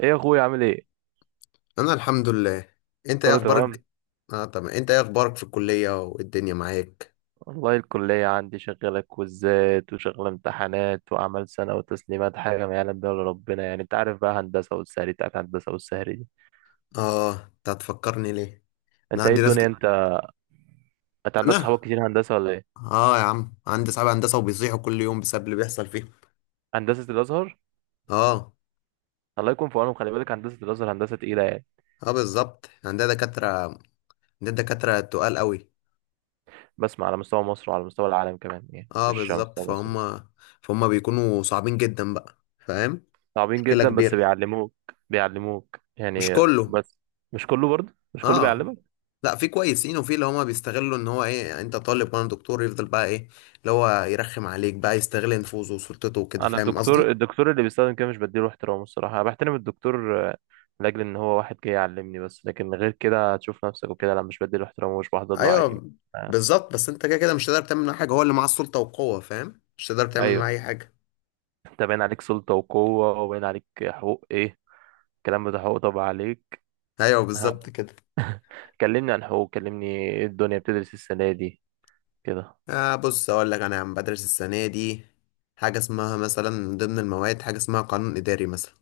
ايه يا اخويا عامل ايه؟ انا الحمد لله. انت ايه كله تمام. اخبارك؟ اه، تمام. انت ايه اخبارك في الكليه والدنيا معاك؟ والله الكلية عندي شغالة كويزات وشغالة امتحانات وأعمال سنة وتسليمات حاجة ما يعلم بها إلا ربنا، يعني أنت عارف بقى، هندسة والسهري بتاعت هندسة والسهري دي. اه، انت هتفكرني ليه؟ انا أنت إيه عندي ناس الدنيا أنت؟ ك... أنت عندك صحابك انا. كتير هندسة ولا إيه؟ اه، يا عم، عندي صحاب هندسه وبيصيحوا كل يوم بسبب اللي بيحصل فيهم. هندسة الأزهر؟ اه الله يكون في عونهم، خلي بالك هندسة الأزهر هندسة تقيلة يعني. اه، بالظبط. عندنا دكاتره، عندنا دكاتره تقال قوي. بسمع على مستوى مصر وعلى مستوى العالم كمان، يعني اه، مش على بالظبط. مستوى مصر بس. فهم بيكونوا صعبين جدا بقى، فاهم. صعبين مشكله جدا بس كبيره. بيعلموك. بيعلموك مش يعني. كله. بس مش كله، برضه مش كله اه، بيعلمك. لا، في كويسين وفي اللي هما بيستغلوا ان هو ايه، يعني انت طالب وانا دكتور، يفضل بقى ايه؟ اللي هو يرخم عليك بقى، يستغل نفوذه وسلطته وكده، انا فاهم الدكتور قصدي؟ الدكتور اللي بيستخدم كده مش بديله احترامه، الصراحه انا بحترم الدكتور لاجل ان هو واحد جاي يعلمني بس، لكن غير كده هتشوف نفسك وكده، لا مش بديله احترامه ومش بحضر له عادي. ايوه، آه. بالظبط، بس انت كده كده مش هتقدر تعمل معاه حاجه. هو اللي معاه السلطه والقوه، فاهم، مش هتقدر تعمل معاه ايوه. اي حاجه. انت باين عليك سلطه وقوه، وباين عليك حقوق ايه، الكلام ده حقوق طبعا عليك. ايوه، ها. بالظبط كده. كلمني عن حقوق، كلمني. ايه الدنيا بتدرس السنه دي؟ كده. آه، بص اقول لك، انا عم بدرس السنه دي حاجه اسمها مثلا، من ضمن المواد حاجه اسمها قانون اداري مثلا.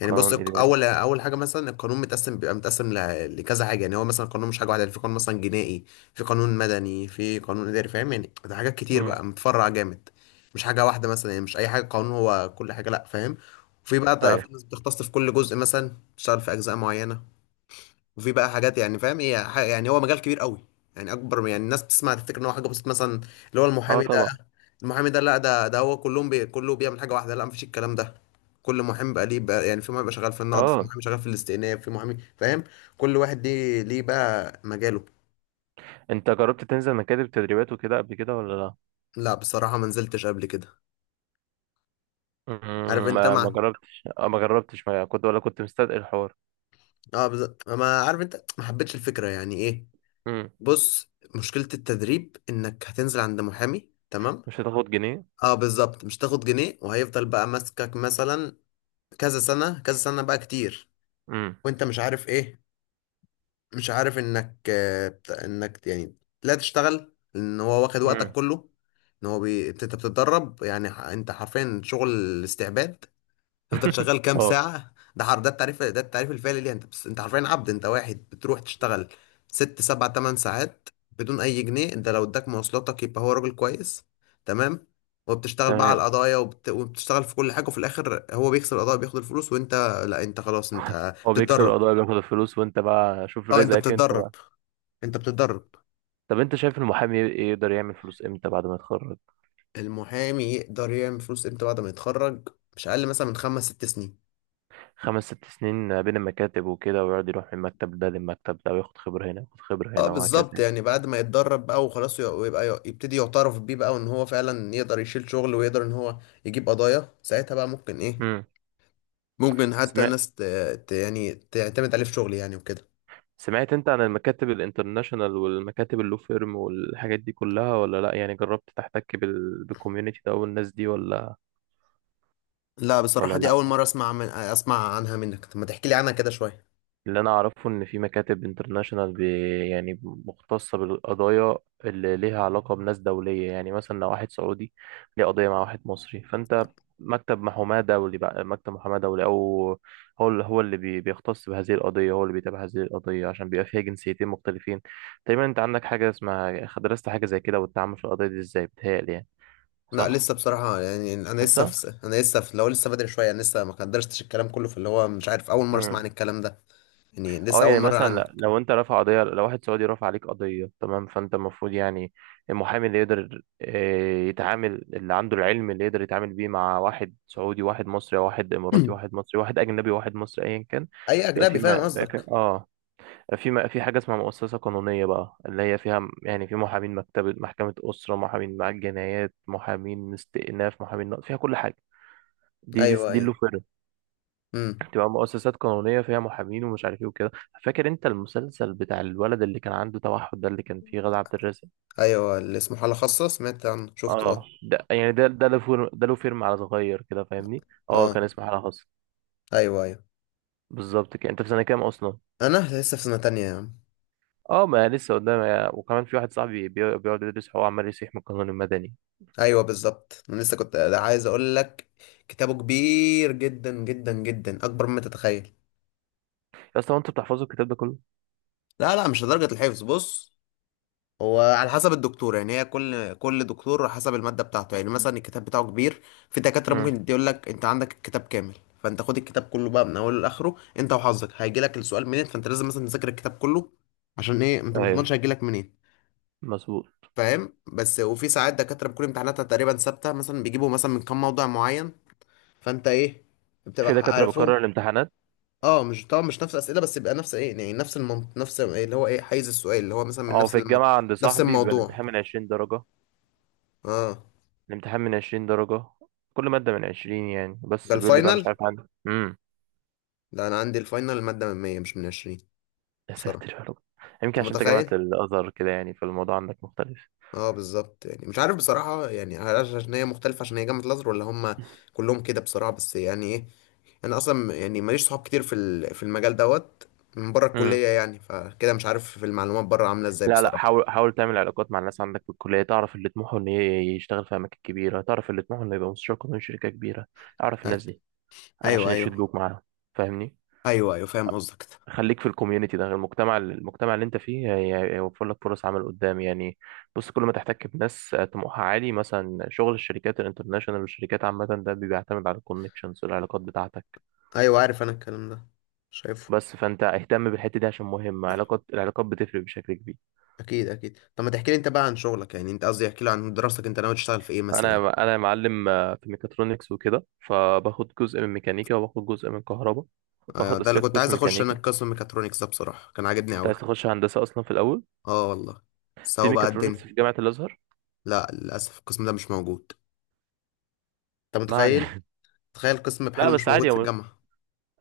يعني بص، قانون اداري. اول اول حاجه مثلا، القانون متقسم، بيبقى متقسم لكذا حاجه، يعني هو مثلا القانون مش حاجه واحده، يعني في قانون مثلا جنائي، في قانون مدني، في قانون اداري، فاهم، يعني ده حاجات كتير امم. بقى، متفرع جامد. مش حاجه واحده مثلا، يعني مش اي حاجه قانون هو كل حاجه، لا، فاهم. وفي بقى، ايوه. في ناس بتختص في كل جزء، مثلا تشتغل في اجزاء معينه. وفي بقى حاجات يعني، فاهم، هي يعني هو مجال كبير قوي. يعني اكبر، يعني الناس بتسمع تفتكر ان هو حاجه بسيطه مثلا. اللي هو اه المحامي ده. طبعا. المحامي ده، لا، ده هو كلهم، كله بيعمل حاجه واحده، لا، مفيش الكلام ده. كل محامي بقى ليه بقى، يعني في محامي بقى شغال في النقد، في اه. محامي شغال في الاستئناف، في محامي، فاهم. كل واحد ليه بقى مجاله. انت جربت تنزل مكاتب تدريبات وكده قبل كده ولا لا؟ لا، بصراحه ما نزلتش قبل كده. عارف انت ما مع. جربتش ما كنت، ولا كنت مستثقل الحوار؟ اه، ما عارف، انت ما حبيتش الفكره، يعني ايه. امم. بص، مشكله التدريب انك هتنزل عند محامي، تمام. مش هتاخد جنيه. اه، بالظبط، مش تاخد جنيه وهيفضل بقى ماسكك مثلا. كذا سنه كذا سنه بقى، كتير. امم. وانت مش عارف ايه. مش عارف انك يعني لا، تشتغل ان هو واخد وقتك امم. كله. انت بتتدرب، يعني انت حرفيا شغل استعباد. تفضل شغال كام اه ساعة، ده حر، ده التعريف الفعلي ليه. انت بس انت حرفيا عبد، انت واحد بتروح تشتغل 6 7 8 ساعات بدون اي جنيه. انت لو اداك مواصلاتك يبقى هو راجل كويس. تمام. وبتشتغل بقى على تمام. القضايا، وبتشتغل في كل حاجة، وفي الاخر هو بيكسب القضايا، بياخد الفلوس، وانت. لا، انت خلاص انت هو بيكسب بتتدرب. القضايا بياخد الفلوس، وانت بقى شوف اه، انت رزقك انت بتتدرب. بقى. انت بتتدرب. طب انت شايف المحامي ايه يقدر يعمل فلوس امتى بعد ما يتخرج؟ المحامي يقدر يعمل فلوس امتى بعد ما يتخرج؟ مش اقل مثلا من 5 6 سنين. خمس ست سنين بين المكاتب وكده، ويقعد يروح من المكتب ده للمكتب ده وياخد خبرة هنا وياخد خبرة اه، هنا بالظبط، وهكذا. يعني بعد ما يتدرب بقى وخلاص، ويبقى يبتدي يعترف بيه بقى، وان هو فعلا يقدر يشيل شغل، ويقدر ان هو يجيب قضايا، ساعتها بقى ممكن ايه. امم. ممكن حتى سمعت ناس ت... يعني تعتمد عليه في شغل، يعني وكده. سمعت انت عن المكاتب الانترناشونال والمكاتب اللو فيرم والحاجات دي كلها ولا لا؟ يعني جربت تحتك بالكوميونتي ده والناس دي ولا؟ لا، ولا بصراحة دي لا. أول مرة أسمع عنها منك. طب ما تحكي لي عنها كده شوية. اللي انا اعرفه ان في مكاتب انترناشونال يعني مختصه بالقضايا اللي ليها علاقه بناس دوليه، يعني مثلا لو واحد سعودي ليه قضيه مع واحد مصري، فانت مكتب محاماه دولي بقى، مكتب محاماه دولي، او هو اللي بيختص بهذه القضيه، هو اللي بيتابع هذه القضيه عشان بيبقى فيها جنسيتين مختلفين. تقريبا انت عندك حاجه اسمها، درست حاجه زي كده والتعامل في القضيه دي ازاي؟ بتهيألي يعني. لا، صح. لسه بصراحة، يعني أنا لسه لسه. في أنا لسه في لو، لسه بدري شوية. أنا لسه ما قدرتش الكلام كله، في اللي هو مش عارف، أول مرة أسمع مم. عن الكلام ده. يعني لسه، اه، أول يعني مرة مثلا عنك. لو انت رافع قضيه، لو واحد سعودي رافع عليك قضيه، تمام، فانت المفروض يعني المحامي اللي يقدر يتعامل، اللي عنده العلم اللي يقدر يتعامل بيه مع واحد سعودي واحد مصري، واحد اماراتي واحد مصري، واحد اجنبي واحد مصري، ايا كان. أي بيبقى أجنبي، في فاهم ما بيبقى في- قصدك. اه في ما في حاجه اسمها مؤسسه قانونيه بقى، اللي هي فيها يعني في محامين مكتبه، محكمه اسره، محامين مع الجنايات، محامين استئناف، محامين نقض، فيها كل حاجه. دي دي, أيوه، دي أيوه. اللي أمم. تبقى مؤسسات قانونية فيها محامين ومش عارف ايه وكده. فاكر انت المسلسل بتاع الولد اللي كان عنده توحد ده، اللي كان فيه غادة عبد الرازق؟ أيوه، اللي اسمه حالة خاصة، سمعت عنه، شفته، اه أه. ده، يعني ده له فيلم، على صغير كده، فاهمني؟ اه كان أه، اسمه حالة خاصة. أيوه، أيوه. بالظبط كده. انت في سنة كام اصلا؟ أنا لسه في سنة تانية يا عم. اه، ما لسه قدامي. وكمان في واحد صاحبي بيقعد يدرس، هو عمال يسيح من القانون المدني. أيوه، بالظبط، أنا لسه كنت عايز أقول لك. كتابه كبير جدا جدا جدا، أكبر مما تتخيل. يا اسطى، هو انتوا بتحفظوا الكتاب ده كله؟ لا، لا، مش لدرجة الحفظ، بص. وعلى حسب الدكتور، يعني هي كل دكتور حسب المادة بتاعته، يعني مثلا الكتاب بتاعه كبير. في دكاترة امم. ممكن يقول لك انت عندك الكتاب كامل. فانت خد الكتاب كله بقى من اوله لاخره، انت وحظك هيجي لك السؤال منين، فانت لازم مثلا تذاكر الكتاب كله. عشان ايه، انت ما ايوه تضمنش هيجي لك منين. مظبوط. فاهم، بس وفي ساعات دكاترة بتكون امتحاناتها تقريبا ثابتة، مثلا بيجيبوا مثلا من كام موضوع معين، فانت ايه، في بتبقى دكاترة بتكرر عارفهم. الامتحانات. اه، مش طبعا مش نفس الاسئله، بس يبقى نفس ايه يعني، نفس إيه، اللي هو ايه، حيز السؤال اللي هو مثلا من اه نفس في الم... الجامعة عند نفس صاحبي بيبقى الموضوع. الامتحان من 20 درجة، اه. الامتحان من عشرين درجة، كل مادة من عشرين يعني، ده بس بيقول لي بقى، مش الفاينل. عارف عندك لا، انا عندي الفاينل المادة من 100 مش من 20. يا بصراحة، ساتر يا رب. يمكن انت عشان انت جامعة متخيل. الأزهر كده يعني، فالموضوع عندك مختلف. اه، بالظبط، يعني مش عارف بصراحة، يعني هل عشان هي مختلفة، عشان هي جامعة الازهر، ولا هم كلهم كده بصراحة، بس يعني ايه، انا اصلا يعني ماليش صحاب كتير في المجال دوت، من بره امم. الكلية، يعني فكده مش عارف في المعلومات بره عاملة ازاي لا لا، بصراحة. حاول حاول تعمل علاقات مع الناس عندك في الكلية، تعرف اللي طموحه إن يشتغل في أماكن كبيرة، تعرف اللي طموحه إنه يبقى مستشار قانوني في شركة كبيرة، أعرف أ-. الناس دي ايوه، عشان ايوه. يشدوك معاهم، فاهمني؟ ايوه، ايوه، فاهم قصدك ده. خليك في الكوميونتي ده، المجتمع اللي انت فيه هيوفر لك فرص عمل قدام يعني. بص، كل ما تحتك بناس طموحها عالي، مثلا شغل الشركات الانترناشونال والشركات عامة، ده بيعتمد على الكونكشنز والعلاقات بتاعتك. ايوه، عارف انا الكلام ده، شايفه. بس فانت اهتم بالحتة دي عشان مهمة، العلاقات بتفرق بشكل كبير. اكيد، اكيد. طب ما تحكي لي انت بقى عن شغلك، يعني انت، قصدي احكي لي عن دراستك، انت ناوي تشتغل في ايه مثلا؟ انا معلم في ميكاترونكس وكده، فباخد جزء من ميكانيكا وباخد جزء من كهرباء. ايوه، باخد ده اللي اساسيات كنت قسم عايز اخش انا، ميكانيكا. القسم ميكاترونكس ده بصراحه كان عاجبني كنت قوي. عايز اخش هندسة اصلا في الاول، اه، والله. في سوا بقى ميكاترونكس الدنيا. في جامعة الازهر. لا للاسف، القسم ده مش موجود. انت ما متخيل، علينا. تخيل، قسم لا بحاله مش بس موجود عادي، في الجامعه.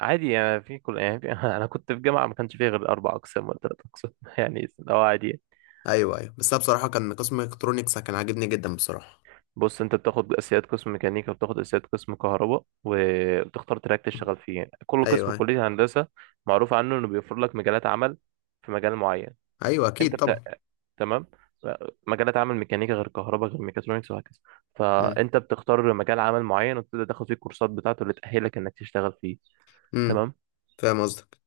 عادي يعني، في كل يعني انا كنت في جامعه ما كانش فيها غير اربع اقسام ولا ثلاث اقسام يعني لو عادي يعني. ايوه، ايوه، بس انا بصراحه كان قسم ميكاترونكس كان عاجبني جدا بصراحه. بص، انت بتاخد اساسيات قسم ميكانيكا وبتاخد اساسيات قسم كهرباء، وبتختار تراك تشتغل فيه. يعني كل قسم ايوه، في ايوه. كليه هندسه معروف عنه انه بيوفر لك مجالات عمل في مجال معين. ايوه، انت اكيد بت... طبعا. تمام؟ ف- مجالات عمل ميكانيكا غير كهرباء غير ميكاترونكس وهكذا، امم، فانت بتختار مجال عمل معين، وتبدا تاخد فيه الكورسات بتاعته اللي تاهلك انك تشتغل فيه. امم. تمام. فاهم قصدك.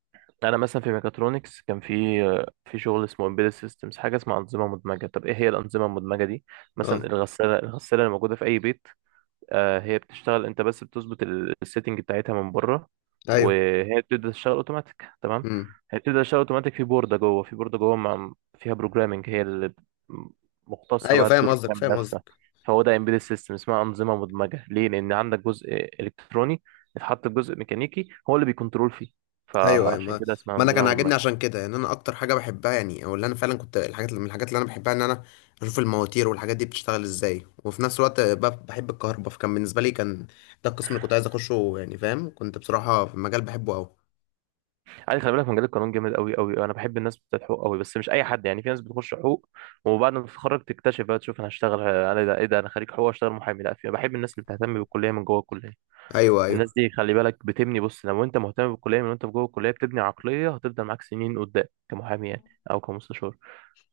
انا مثلا في ميكاترونكس كان في شغل اسمه امبيدد سيستمز، حاجه اسمها انظمه مدمجه. طب ايه هي الانظمه المدمجه دي؟ مثلا اه، الغساله اللي موجوده في اي بيت، هي بتشتغل، انت بس بتظبط السيتنج بتاعتها من بره، ايوه. وهي بتبدا تشتغل اوتوماتيك، تمام؟ امم. هي بتبدا تشتغل اوتوماتيك، في بورده جوه في بورده جوه فيها بروجرامنج، هي اللي مختصه ايوه، بقى فاهم تدور قصدك، تعمل فاهم نفسها. قصدك. فهو ده امبيدد سيستم، اسمها انظمه مدمجه ليه؟ لان عندك جزء الكتروني اتحط جزء ميكانيكي هو اللي بيكنترول فيه، ايوه، ايوه، فعشان ما, كده اسمها ما انا كان انظمه عاجبني مدمجه. عشان كده، يعني انا اكتر حاجه بحبها يعني، او اللي انا فعلا كنت الحاجات من الحاجات اللي انا بحبها، ان انا اشوف المواتير والحاجات دي بتشتغل ازاي، وفي نفس الوقت بحب الكهرباء، فكان بالنسبه لي كان ده القسم اللي كنت عايز اخشه. يعني فاهم، كنت بصراحه في المجال بحبه قوي. عادي، خلي بالك مجال القانون جامد قوي قوي، انا بحب الناس بتاعت حقوق قوي، بس مش اي حد يعني. في ناس بتخش حقوق وبعد ما تتخرج تكتشف بقى، تشوف انا هشتغل انا، إيه ده، ايه ده، انا خريج حقوق اشتغل محامي، لا. في بحب الناس اللي بتهتم بالكليه من جوه الكليه، ايوه، ايوه، الناس دي خلي بالك بتبني. بص، لو انت مهتم بالكليه من وانت في جوه الكليه، بتبني عقليه هتفضل معاك سنين قدام كمحامي يعني، او كمستشار،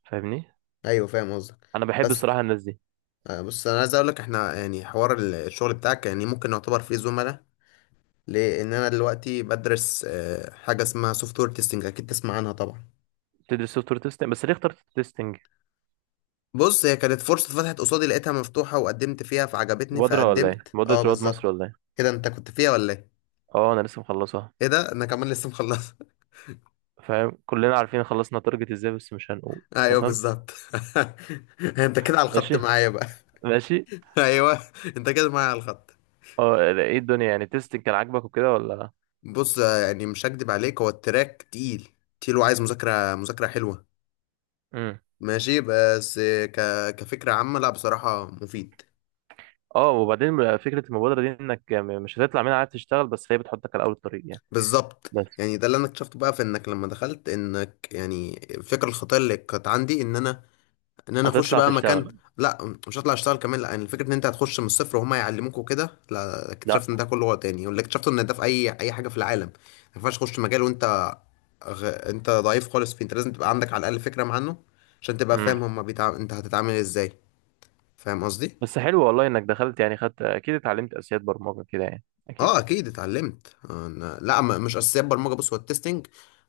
فاهمني؟ ايوه، فاهم قصدك. انا بحب بس الصراحه الناس دي. بص انا عايز اقول لك، احنا يعني حوار الشغل بتاعك، يعني ممكن نعتبر فيه زملاء. لان انا دلوقتي بدرس حاجه اسمها سوفت وير تيستنج، اكيد تسمع عنها طبعا. بتدرس سوفت وير تيستنج؟ بس ليه اخترت تيستنج؟ بص، هي كانت فرصة اتفتحت قصادي، لقيتها مفتوحة وقدمت فيها فعجبتني، مبادره ولا ايه؟ فقدمت. مبادره اه، رواد مصر بالظبط ولا ايه؟ كده. انت كنت فيها ولا ايه؟ اه انا لسه مخلصها. ايه ده؟ انا كمان لسه مخلص فاهم، كلنا عارفين خلصنا تارجت ازاي بس مش هنقول. ايوه، تمام. بالظبط. انت كده على الخط ماشي معايا بقى. ماشي. ايوه. انت كده معايا على الخط. اه، ايه الدنيا يعني، تيستنج كان عاجبك وكده ولا؟ بص، يعني مش هكدب عليك، هو التراك تقيل، تقيل وعايز مذاكرة حلوة. امم. ماشي، بس كفكرة عامة، لا بصراحة مفيد. اه. وبعدين فكرة المبادرة دي انك مش هتطلع منها عايز تشتغل، بس هي بتحطك على اول الطريق يعني. بالظبط، بس. يعني ده اللي انا اكتشفته بقى، في انك لما دخلت، انك يعني الفكرة الخطيرة اللي كانت عندي ان انا اخش هتطلع بقى مكان. تشتغل. لا، مش هطلع اشتغل كمان، لا، يعني الفكره ان انت هتخش من الصفر وهم يعلموك وكده، لا، اكتشفت لا. ان ده كله غلط، يعني واللي اكتشفته ان ده في اي حاجه في العالم ما ينفعش تخش مجال وانت انت ضعيف خالص فيه. انت لازم تبقى عندك على الاقل فكره عنه، عشان تبقى فاهم امم. هما انت هتتعامل ازاي، فاهم قصدي؟ بس حلو والله انك دخلت، يعني خدت اكيد، اتعلمت اساسيات برمجة كده يعني اكيد. اه، اكيد اتعلمت لا مش اساسيات برمجه، بص هو التستنج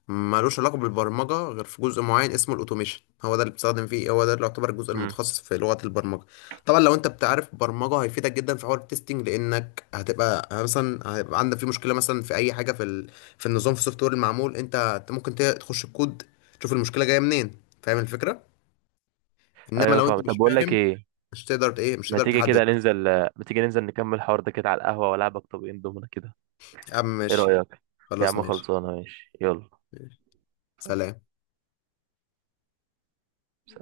ملوش علاقه بالبرمجه غير في جزء معين اسمه الاوتوميشن، هو ده اللي بتستخدم فيه، هو ده اللي يعتبر الجزء امم. المتخصص في لغه البرمجه. طبعا لو انت بتعرف برمجه هيفيدك جدا في حوار التستنج، لانك هتبقى مثلا هيبقى عندك في مشكله مثلا في اي حاجه في ال... في النظام، في السوفت وير المعمول، انت ممكن تخش الكود، تشوف المشكله جايه منين، فاهم الفكره. انما ايوه، لو انت فاهم. طب مش بقول لك فاهم، ايه، مش تقدر ت- ايه مش ما تقدر تيجي تحدد. كده ننزل، ما تيجي ننزل نكمل الحوار ده كده على القهوة، والعبك طبقين دومنا كده، اه، ايه ماشي. رأيك؟ يا خلاص، عم ماشي. خلصانة، ماشي يلا. ماشي. سلام. سلام.